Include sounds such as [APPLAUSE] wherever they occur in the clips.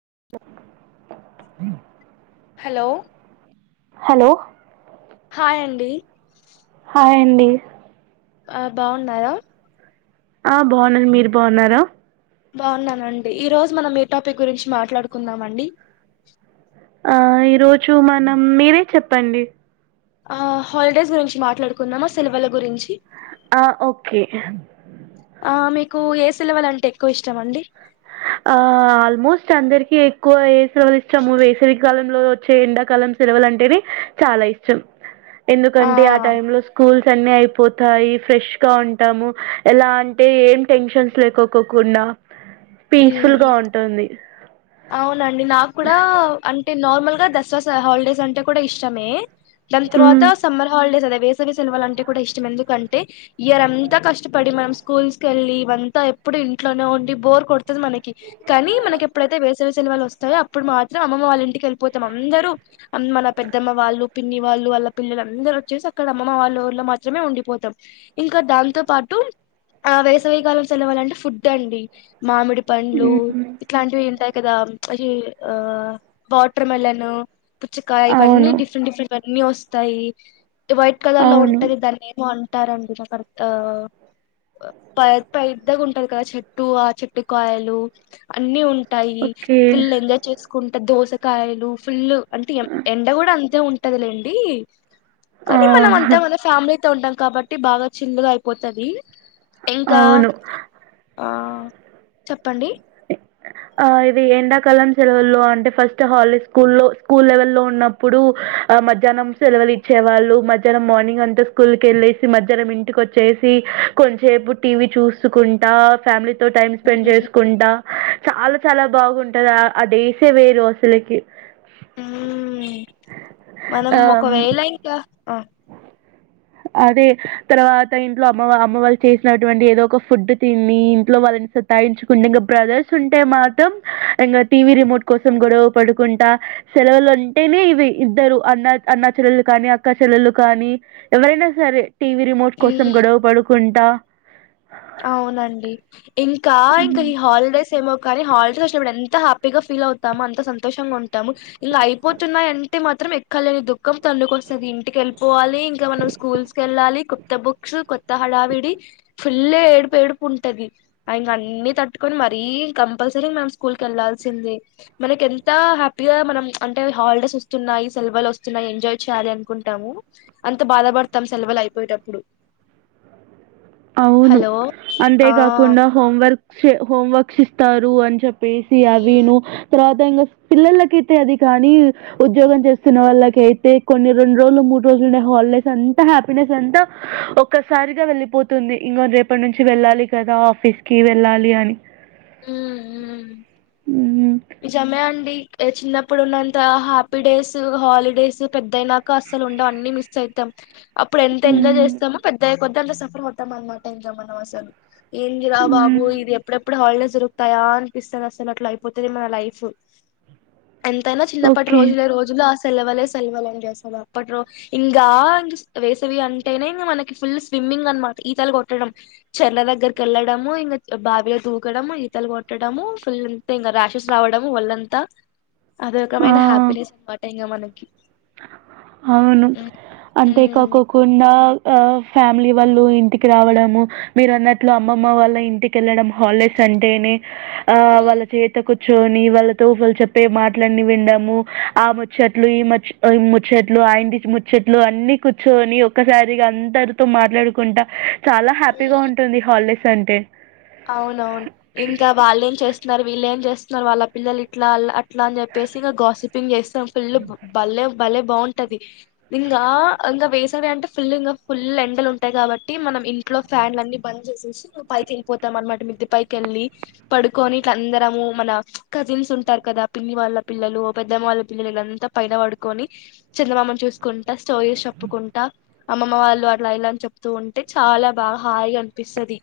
[INAUDIBLE] Hello hello hi అండి hi అండీ అ బావున్నారా అ బాన్నా మీరు బాన్నారా బాన్నానండి ఈ రోజు మనం ఏ టాపిక్ గురించి మాట్లాడుకుందాం అండి ఆ ఈరోజు మనం మీరే చెప్పండి ఆ హాల్డేస్ గురించి మాట్లాడుకుందమా సెలవల గురించి ఆ ఓకే ఆ మీకు ఏ సెలవులు అంటే ఎక్కువ ఇష్టం అండి ఆ ఆల్మోస్ట్ అందరికి ఎక్కువ ఏ సెలవులు ఇష్టాము వేసవికాలంలో వచ్చే ఎండాకాలం సెలవులు అంటేనే చాలా ఇష్టం ఎందుకంటే ఆ టైమ్ లో స్కూల్స్ అన్ని అయి పోతాయి ఫ్రెష్ గా ఉంటాము ఎలా అంటే ఏం టెన్షన్స్ లేకోకోకుండా పీస్ఫుల్ ఉమ్ గా ఉంటుంది అవునండి నాక్కూడా అంటే నార్మల్ గా దసరా హాలిడేస్ అంటే కూడా ఇష్టమే దాని ఉమ్ తర్వాత సమ్మర్ హాలిడేస్ అదే వేసవి సెలవులు అంటే కూడా ఇష్టం ఎందుకంటే ఇయర్ ఎంత కష్టపడి మామ్స్ స్కూల్స్ కెళ్ళి ఇవంతా ఎప్పుడు ఇంట్లోనే ఉండి బోర్ కొడుతది మనకి కానీ మనకి ఎప్పుడైతే వే సవి సెలవులు వస్తాయో అప్పుడు మాత్రం అమ్మమ్మ వాళ్ళ ఇంటికి వెళ్లిపోతాం అందరూ మన పెద్దమ్మ వాళ్ళు పిన్ని వా ళ్లు వాళ్ళ పిల్లలు అందరు వచ్చేసి అక్కడ అమ్మమ్మ వాళ్ళ ఊర్లో మాత్రమే ఉండిపోతాం ఇంకా దాంతో పాటు ఆ వేసవికాలం సెలవులంటే ఫుడ్ అండి మామిడి పండ్లు ఉమ్ ఇట్లాంటివి ఉంటాయి కదా ఈ ఆ వాటర్ మీలన్ పుచ్చకాయ ఇవన్నీ అవును డిఫరెంట్ డిఫరెంట్ అన్ని వస్తాయి వైట్ కలర్ లో అవును ఉంటది దాన్ని ఏమో అం టారండి నాకు అంత ప పెద్దగా ఉంటది కదా చెట్టు ఆ చెట్టుకాయలు అన్ని ఉం టాయి ఓకే ఫుల్ ఎంజాయ్ చేసుకుంటా దోసకాయలు ఫుల్ అంటే ఎం ఎండ కూడా అంతే ఉం టది లేండి కానీ ఆ మనమంతా మన ఫ్యామిలీ తా ఉంటాం కాబట్టి బాగా చిల్లుగా అయిపోతాది ఇంకా అవును. ఆ చెప్పండి ఆ ఇది ఎండాకాలం సెలవుల్లో అంటే ఫస్ట్ హాలిడే స్కూల్ లో స్కూల్ లెవెల్లో ఉన్నప్పుడు అ మధ్యాహ్నం సెలవులు ఇచ్చేవాళ్ళు మధ్యాహ్నం మార్నింగ్ అంతా స్కూల్ కెళ్ళేసి మధ్యాహ్నం ఇంటికి వచ్చేసి కొంచసేపు టీవీ చూసుకుంటా ఫ్యామిలీతో టైం స్పెండ్ చేసుకు డా చాలా చాలా బాగుంటందా ఆ డేస్ ఏ వేరు అసలకి హు మనం ఆహ్, హ్మ్. ఒకవేళ ఇంకా ఆ [INAUDIBLE] అదే తర్వాత ఇంట్లో అమ్మ అమ్మ వాళ్ళు చేసినటువంటి ఏదో ఒక ఫుడ్ తిని ఇంట్లో వాళ్ళని సతాయించుకుంట ఇంకా బ్రదర్స్ ఉంటే మాత్రం ఇంకా టీవీ రిమోట్ కోసం గొడవ పడుకుంటా సెలవులు అంటేనే ఇవి ఇద్దరు అన్న అన్న చెల్లెళ్ళు కానీ అక్క చెల్లలు కానీ ఎవరైనా సరే టీవి రిమోట్ కోసం మ్మ్ గొడవ పడుకుంటా అవునండి ఇంకా ఇంకా ఉమ్. ఈ హాలిడేస్ ఏమో కానీ హాలిడేస్ వచ్చినప్పుడు ఎంత హ్యాపీగా ఫీల్ అవుతాము అంత సంతోషంగా ఉంటాము ఇంకా అయిపోతున్నాయియంటే మాత్రం ఎక్కలేని దుఃఖం తన్నుకు వస్తుంది ఇంటికెళ్ళి పోవాలి ఇంకా మనం స్కూల్స్ కివెళ్ళాలి కొత్త బుక్స్ హడావిడి ఇల్లే ఏడుపు ఏడుపు ఉంటది ఆ ఇంక అన్ని తట్టుకొని మరీ కంపల్సరీ మనం స్కూల్ కి వెళ్లాల్సి మనకి ఎంత హ్యాపీగా మనం అంటే హాలిడేస్ వస్తున్నాయి సెలవలు వస్తున్నాయి ఎంజాయ్ చేయాలి అనుకుంటాము అంత బాధ పడతాం సెలవులు అయిపోయేటప్పుడు అవును హలో ఆ అంతేకాకుండా హోంవర్క్ హోంవర్క్స్ ఇస్తారు అని చెప్ప ఏసి ఆవి ఉమ్ ను తర్వాత ఇంకా పిల్లలకైతే అది కానీ ఉద్యోగం చేస్తున్న వాళ్ళకి అయితే కొన్ని రెండు రోజులు మూడు రోజులుండ హాలిడేస్ అంతా హ్యాపీనెస్ అంతా ఒక్కసారిగా వెళ్లిపో తుంది ఇంకొ రేపటి నుంచి వెళ్ళాలి కదా ఆఫీస్ కి వెళ్ళాలి అని ఊ ఊ హ్మ్. నిజమే అండి చిన్నప్పుడు ఉన్నంత హ్యాపీ డేస్ హాలిడేస్ పెద్దయినాక అసలు ఉండవు అన్ని మిస్ అయతాం అప్పుడు ఎంత ఎంజాయ్ హ్మ్. చేస్తామో పెద్ద అయ్యే కొద్ది అంత సఫర్ అయతాం అన్నమాట మనం అసలు ఏందిరా బాబు, హ్మ్. ఇది ఎప్పుడెప్పుడు హాలిడేస్ దొరుకుతాయా అనిపిస్తది. అసల్ అట్ల అయిపో తాది మన లైఫ్. ఎంతైనా చిన్నప్పటి ఓకే. రోజులే, రోజులు అస సెలవలే సెలవలని చేస్తా [UNINTELLIGIBLE] అప్పట్లో. ఇంగా, ఇంగ్ వేసవి అంటేనే ఇంగా మనకి ఫుల్ స్విమ్. స్మింగ్ అన్నమాట. ఈతలు కొట్టడం, చెర్ల దగ్గరికి ఎళ్లడము. ఇంగా బావిలో దూకడం, ఈతలు కొట్టడం. ము. ఫుల్ ఉంటాయి ఇంగా, రాష్ రషెస్ రావడం ఓల్లంతా. అదో రకమైన ఆ! హ్యాపీనెస్ అన్నమాట ఇంగా మనక్. అవును. అంటే కోకోకుండా. ఆ ఫ్యామిలీ వాళ్ళు ఇంటికి రావడము. మీరు అన్నట్లు అమ్మమ్మ వాళ్ళ ఇంటికి ఎళ్ళడం, హాలిడేస్ అంటేనే. ఆ వాళ్ళ చేతకు ర్చొని వాళ్ళతో వాళ్ళు చెప్పే మాటలన్నీ విన్డము. ఆ ముచ్చట్లు, ఈ ముచ్చ్ [UNINTELLIGIBLE] ముచ్చేట్లు అయింటిస్ ముచ్చట్లు, అన్ని కూర్చోని ఒక్కసారిగా అందరితో మాట్లాడుకుంటా, చాలా ఈ హ్యాపీగా ఉంటుంది, హాలిడేస్ అంటే. అవునవును. ఇంకా వాళ్ళ ఏం చేస్తున్నారు, వీళ్ళేం చేస్తున్నారు వాళ్ళ పిల్లలు ఇట్లా, ఆల్ అట్ ఇట్లా అని జేప్పేసి, ఇగా గాసిపింగ్ చేస్తాం. ఫుల్ బల్లేెం. భలే బాగుంటది. ఇంగా ఇంగా వేసవి అంటే ఫుల్, ఇంగా ఫుల్ ఎండలు ఉంటాయి కాబట్టి, మనం మనం ఇంట్లో ఫ్యాన్లు అన్ని బంద్ జేసేసి, పైకి ఎళ్ళిపోత్ తమ్ అన్నమాట. మిద్దెపైకి ఎళ్ళి, పడుకొని ఇట్లా అందరము మన కజిన్స్ ఉంటారు కదా, పిన్ని వాళ్ళ పిల్లలు, పెద్దమ్మ వాళ్ళ పిల్లలంతా పైన పడుకొని, చందమామను చూసుకుంటా, స్టోరీస్ చెప్పుకుంటా టా అమ్మమ్మ వాళ్ళు అట్లా, ఇలా అని చెప్తూ ఉంటే చాలా బా, హాయిగా అనిపిస్తది.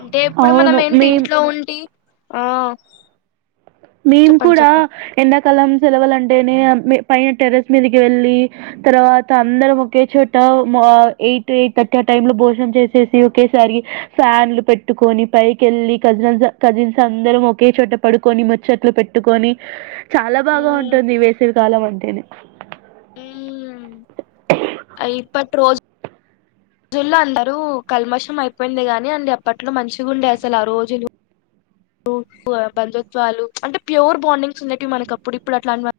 అంటే, ఎప్పుడు మనం అవును. ఏంటి మేం ఇంట్లో ఉంటి మేము కూడా, ఎండాకాలం సెలవుల్లంటేనే మేం పైన టెర్రస్ మీదకి వెళ్ళి, తర్వాత అందరం ఒకే చోట ఆ ఎయిట్, ఎయిట్ థర్టీ అట్ టైంలో భోజనం చేసేసి ఒకేసారి, ఫ్యాన్లు పెట్టుకొని, పైకి ఎళ్ళి కజన్స్, కజిన్స్ అందరం ఒకే చోట పడుకొని ముచ్ చట్లు పెట్టుకొని, చాలా బాగా ఉంటుంది వేసవి కాలం అంటేనే. ఉమ్మ్. ఆ ఇప్పట్ రోజ్ జుల్లో అందరూ కల్మషం అయిపోయింది గాని అండి, అప్పట్లో మంచిగా ఉండే అసల్ ఆ రోజులు. ఉ ఉ బంధుత్వాలు. అంటే ప్యూర్ బాండింగ్స్ ఉండేటివి మనకి అప్పుడు. ఇప్పుడు అట్లాన్ వాట్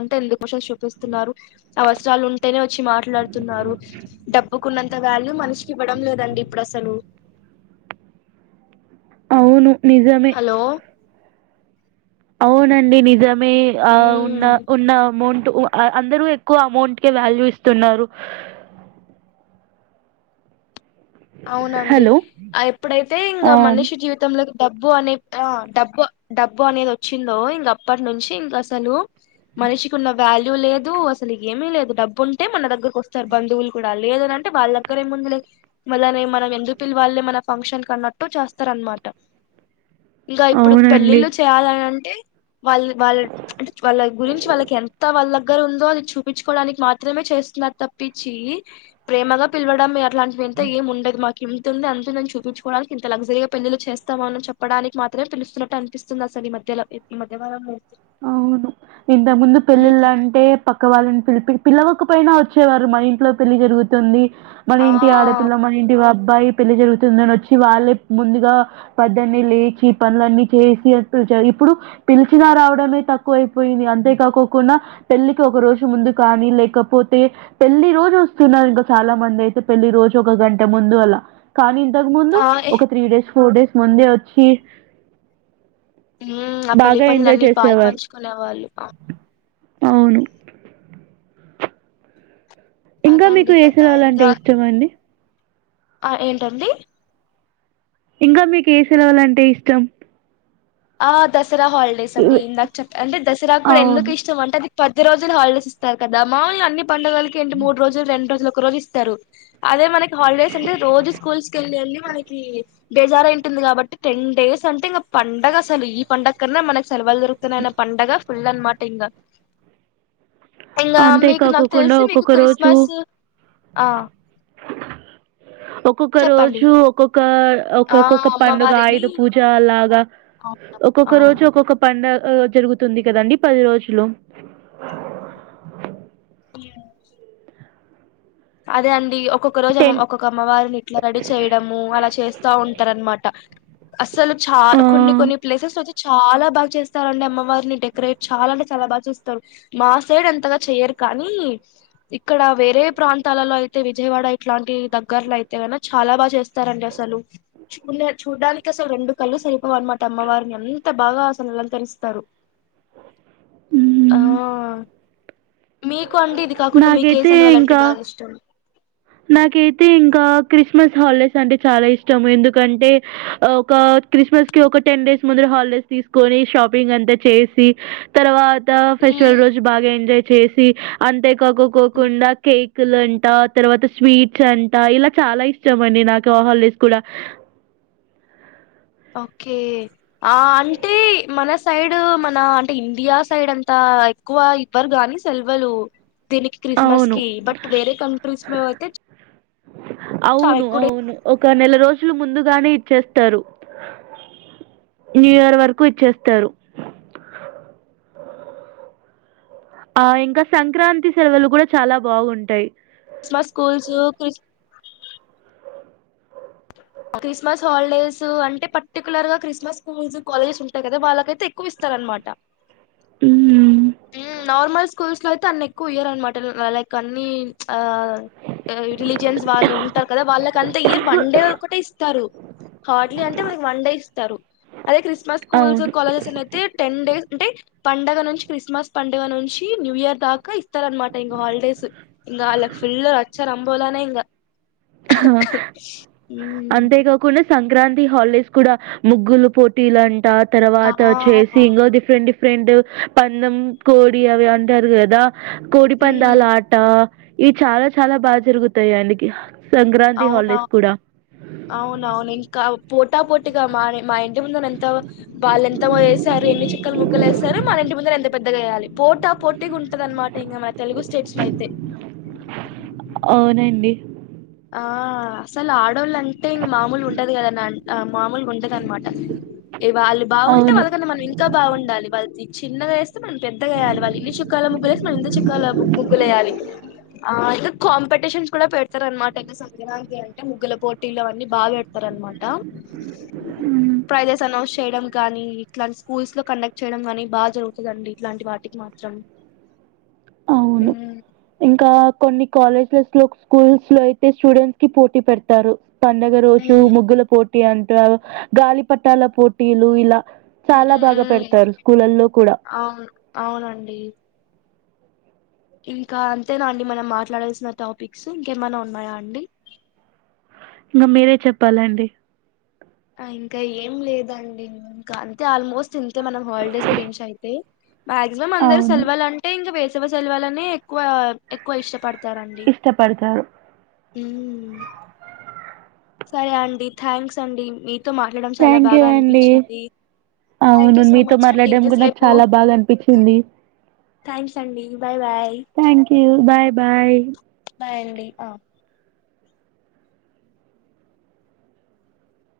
అంతా ఎందుకోషన్స్ చూపిస్తున్నారు. అవసరాలు ఉంటేనే వచ్చి మాట్లాడ్ తున్నారు. డబ్బు కున్నంత వాల్యూ, మనిషికి ఇవ్వడం లేదండి ఇప్పుడసలు. అవును, నిజమే. అవునండి నిజమే. ఆ ఉన్న మ్మ్ ఉన్న అమౌంట్ టు. అందరూ ఎక్కువ అమౌంట్కే వాల్యూ ఇస్తున్నారు. అవునండి. హలో ఆ ఎప్పుడైతే ఇంగ ఆ, మనిషి జీవితంలోకి డబ్బు అనే, ఆ డబ్బు, డబ్బు అనేది ఓచ్చిందో ఇంగ అప్పటి నుంచి ఇంగ అసలు మనిషికి ఉన్న వ్యాల్ లు లేదు, అసలు ఏమీ లేదు. డబ్బు ఉంటే మన దగ్గరకొస్తారు బంధువులు కూడా. లేదు అంటే వాళ్ళ దగ్గర ఏ ముంది లే, మళ్ళనే, మనం ఎందుకు పిలవాలే, మన ఫంక్షన్ అన్నట్టు చేస్తారన్నమాట. ఇంగ ఇప్పుడు అవునండి పెళ్ళిళ్ళు చెయ్యలనంటే. వాళ్ళ వాళ్ళద్, అంటే వాళ్ళ గురించి వాళ్ళకి ఎంత వాళ్ళ దగ్గర ఉందో, అది చూపించుకోవడానికి మాత్రమే చెప్ చేస్తునారు తప్పించి, ప్రేమగా పిలవడం అట్లాంటివేం తే ఏం ఉండది మాకు ఇంతుంది, అంతుందని చూపించుకోడానికి, ఇంతల్జరీగా పెండ్లిళ్లు చేస్తాము అని చెప్పడానికి మాత్రమే, పిలుస్ న్నట్టు అనిపిస్తుంది అసలు ఈ మధ్యలో, ఈ మధ్య కాలంలో. అవును. ఇంతక్ ముందు ఉమ్, పెళ్ళిలంటే, పక్క వాళ్ళని పిలిపి, పిల్లవాక్ కపోయినా వచ్చేవారు. మన ఇంట్లో పెళ్లి జరుగుతుంది, మన ఆ ఇంటి ఆడపిల్ల, మన ఇంటి వార్ అబ్బాయి పెళ్లి జరుగుతుందని ఒచ్చి, వాళ్ళే ముందుగా పోద్దన్నే లేచి, పనులన్నీ చేసి, [UNINTELLIGIBLE] [UNINTELLIGIBLE] ఇప్పుడు పిలిచిన రావడ్ డమే తక్కువ అయిపోయింది. అంతేకాకోకుండా పెళ్లికి ఒక రోజు ముందు కానీ, లేకపోతే పెళ్ పెళ్లి రోజు ఒస్తున్నారు, ఇంకా చాలా మంది అయితే పెళ్ళి రోజు ఒక గంట ముందు అలా. కానీ ఇంతకు ముందు ఆ ఏ, ఒక త్రీ డేస్ ఫోర్ డేస్ ముందే ఒచ్చి ఊమ్ ఆ పెళ్లి పనులు అన్ని పాలు పంచుకునే వాళ్ళు. అ అవును ఇంకా మీకు అదండి ఏ కదా సీరియల్ అంటే ఇంకా ఇష్టమండి? ఆ ఏంటండి? ఇంకా మీకు ఏ సెలవులంటే ఇష్టం? ఆ దసరా హాలిడేస్ అండి, ఇవి ఇందాక చెప్ అంటే దసరా కూడా ఎందుకు అవును ఇష్టం అంటే అది పది రోజులు హాలిడేస్ ఇస్తారు కద, మాలుగా అన్ని పండుగలకి ఏంటి మూడ్రోజులు రెండు రోజుల కొ ఒక రోజు ఇస్తారు, అదే మనకి హాలిడేస్ వుంటే రోజు స్కూల్స్ కెళ్ళి ఎళ్ళి మనకి, బేజారయి వుంటుంది. కాబట్టి టెన్ డేస్ అంటే ఇంగ పండగస్ సరు ఈ పండ కన్నా మనకు సెలవలు దొరుకుతున్నాయన్న పండగ ఫుల్ అనమాట ఇంగ. ఇంగ అంతే మీకు నాకు కాకోకుండా తెలిసి మీకు ఒక్కొక్క రోజు క్రిస్మస్ ఆ ఒక్కొక్క చెప్పండి రోజు ఒక్కొక్క, ఆ ఒక్కొక్కొక్క పండుగ అమ్మవారిని ఐదు పూజ అలాగా అవును ఒక్కొక్క రోజు ఒక్కొక్క పం పండగ అ జరుగుతుంది కదండి పది రోజులు. యా అదే అండి ఒక్ ఒక్కొక్క రోజేమో టెన్ ఒక్కొక్క అమ్మవారిని ఇట్ల రెడీ చేయడము, అలా చేస్తా ఉంటారన్నమాట అసలు చా ఆ కొన్ని కొన్ని ప్లేసెస్ ఒచ్చి చాలా బాగా చేస్తారు అండి అమ్మవారిని డెకరేట్ చాలా అంటే చాలా బాగా చేస్తారు, మా సైడ్ అంతగా చెయరు కానీ ఇక్కడ వేరే ప్రాంతాలలో అయితే విజయవాడ ఇట్లాంటి దగ్గర్లో అయితే గిన చాలా బాగా చేస్తారండి అసలు. నె చూడ్డానికి అసలు రెండు కళ్ళు సరిపోవనమాట అమ్మవారిని, అంత బాగా అసలు అలంకరిస్తారు. [INAUDIBLE] ఆ హ్మ్. మీకు అండి ఇది కాకుండా మీకె సెలవలం కా నాకైతే ఇంకా క్రిస్మస్ హాలిడేస్ అంటే చాలా ఇష్టం, ఎందుకంటే ఒక క్రిస్మస్ కి ఒక టెన్ డేస్ ముందర హాలిడేస్ తీసుకొని షాపింగ్ అంతా చేసి తర్వా త ఫెస్టివల్ రోజు ఉమ్ బాగా ఎంజాయ్ చేసి అంతే కాక్కకోకుండా కేక్ కులు అంట, తర్వాత స్వీట్స్ అంట ఇలా చాలా ఇష్టం అండి నాకు ఆ హాలిడేస్ కూడా. [INAUDIBLE] ఓకే ఆ అంటే మన సైడ్ మన అంటే ఇండియా సైడ్ అంతా. ఆ ఎక్కువ ఇవ్వరు గాని సెలవలు. దీనికి క్రిస్మస్ అవును. కి బట్ వేరే కంట్రీస్ లో అయితే చాలా అవును ఎక్కువ డేస్ అవును ఒక నెల రోజులు ముందుగానే ఇచ్చేస్తారు. న్యూ ఇయర్ వరకు ఇచ్చేస్తారు. అ.. ఆ ఇంకా సంక్రాంతి సెలవలు కూడా చాలా బాగుంటయి. Christmas schools Chris. Christmas holidays అంటే పర్టికులర్ గా క్రిస్మస్ స్కూల్స్ కాలేజెస్ ఉంటాయి కదా వాళ్ళకైతే ఎక్కువ ఇస్తరన్నమాట. ఉహు ఉమ్ నార్మల్ స్కూల్స్ లో అయితే అన్ని ఎక్కువ ఇయరన్నమాట ల లైక్ అన్ని ఆ రిలీజియన్స్ వాళ్ళు ఉంటారు కదా, వాళ్ళకంతా ఇయర్ వన్డే ఒకటే ఇస్తారు. హార్డ్లీ అన్ తే మనకి వన్ డే ఇస్తారు, అదే క్రిస్మస్ స్కూల్స్ అవును. కాలేజెస్ నైతే టెన్ డేస్ అంటే పండుగ నుంచి క్రిస్మస్ పండుగ నుంచి న్యూ ఇయర్ దాకా ఇస్తారన్నమాట ఇంగ హాలిడేస్, ఇంగ ఆళ్ళకు ఫుల్లు అచ్చ. తంబోలనే ఇంగా ఆహా అంతేకాకుండా. సంక్రాంతి హాలిడేస్ కూడా ముగ్గులు పోటీలంట ఆ తర్వాత చేసి ఇంకా డిఫరెంట్ డిఫె రెంట్ పందెం కోడి అవి అంటారు కదా కోడి పందాల మ్మ్ ఆట ఇవి చాలా చాలా బాగా జరుగుతాయి అవునవును ఇంకా పోటీ పోటిగా మా ఇంటి ముందు ఎంత వాళ్ళు ఎంత వేసారు ఎన్ని చుక్కల ముగ్గులు వేస్తారు మన ఇంటి ముందు ఎంత పెద్దగా వెయాలి పోట పోటీగా ఉంటది అనమాట ఇంకా మ తెలుగు స్టేట్స్ లో అయితే [UNINTELLIGIBLE] అవునండి ఆ అసలు ఆడోళ్ళు అంటే ఇగ మామూలుగా ఉండదు కదా మామూలుగా ఉండదు అనమాట వాళ్ళు బాగుంటే అవును. వాళ్ళకన్నా మనం ఇంకా బాగుండాలి వాళ్ళ చిన్నగా వేస్తే మనం పెద్దగెయాలి వాళ్లు ఎన్ని చుక్కలు ముగ్గులు వేసారో మనం ఎన్ని చుక్కల ముగ్గు వేయాలి ఆ ఇగ క కాంపిటీషన్స్ కూడా పెడతారు అన్నమాట సంక్రాంతి అంటే ముగ్గుల పోటీలు అన్నీ బాగా పెడతారు అనమాట. హ్మ్. ప్రైసెస్ అనౌన్స్ చేయడం గానీ ఇట్లా స్కూల్స్ లో కండక్ట్ చేయడం గానీ, బాగా జరుగుతుందండి ఇట్లాంటి వాటికి మాత్రం [UNINTELLIGIBLE] అవును ఉమ్ ఇంకా కొన్ని కాలేజెస్ స్కూల్స్ లో అయితే స్టూడెంట్స్ కి పోటీ పెడతారు పండుగ రోజు ఉమ్ ముగ్గుల పోటీ. అంటారు గాలి పటల పోటీలు ఇలా. ఉమ్ చాలా బాగా ఉమ్ పెడతారు స్కూలల్లో కూడా అవును అవునండి ఇంకా అంతేనా అండి మనం మాట్లాడాల్సిన టాపిక్స్ ఇంకేమైనా ఉన్నాయా అండి [INAUDIBLE] ఇంకా మీరే చెప్పాలండి ఇంకా ఏం లేదండి ఇంకా అంతే ఆల్మోస్ట్ ఇంతే మనం హాలిడేస్ గురించి అయితే మాక్సిమం అందరు అవును సెలవలు అంటే ఇంకా వేసవి సెలవులను ఎక్కువ ఎక్కువ ఇష్టపడత ఇష్టపడతారు మ్మ్ హ్ సరే అండి థ్యాంక్స్ అండి మీతో మాట్లాడడం చాలా థ్యాంక్ యూ బాగా అండి అనిపించింది థ్యాంక్ అవును యూ సో మీతో మచ్ అండి మాట్లాడడం కూడా నాకు ఇంతసేపు చాలా బాగా అనిపించింది థ్యాంక్స్ అండి bye bye thank you bye bye bye అండీ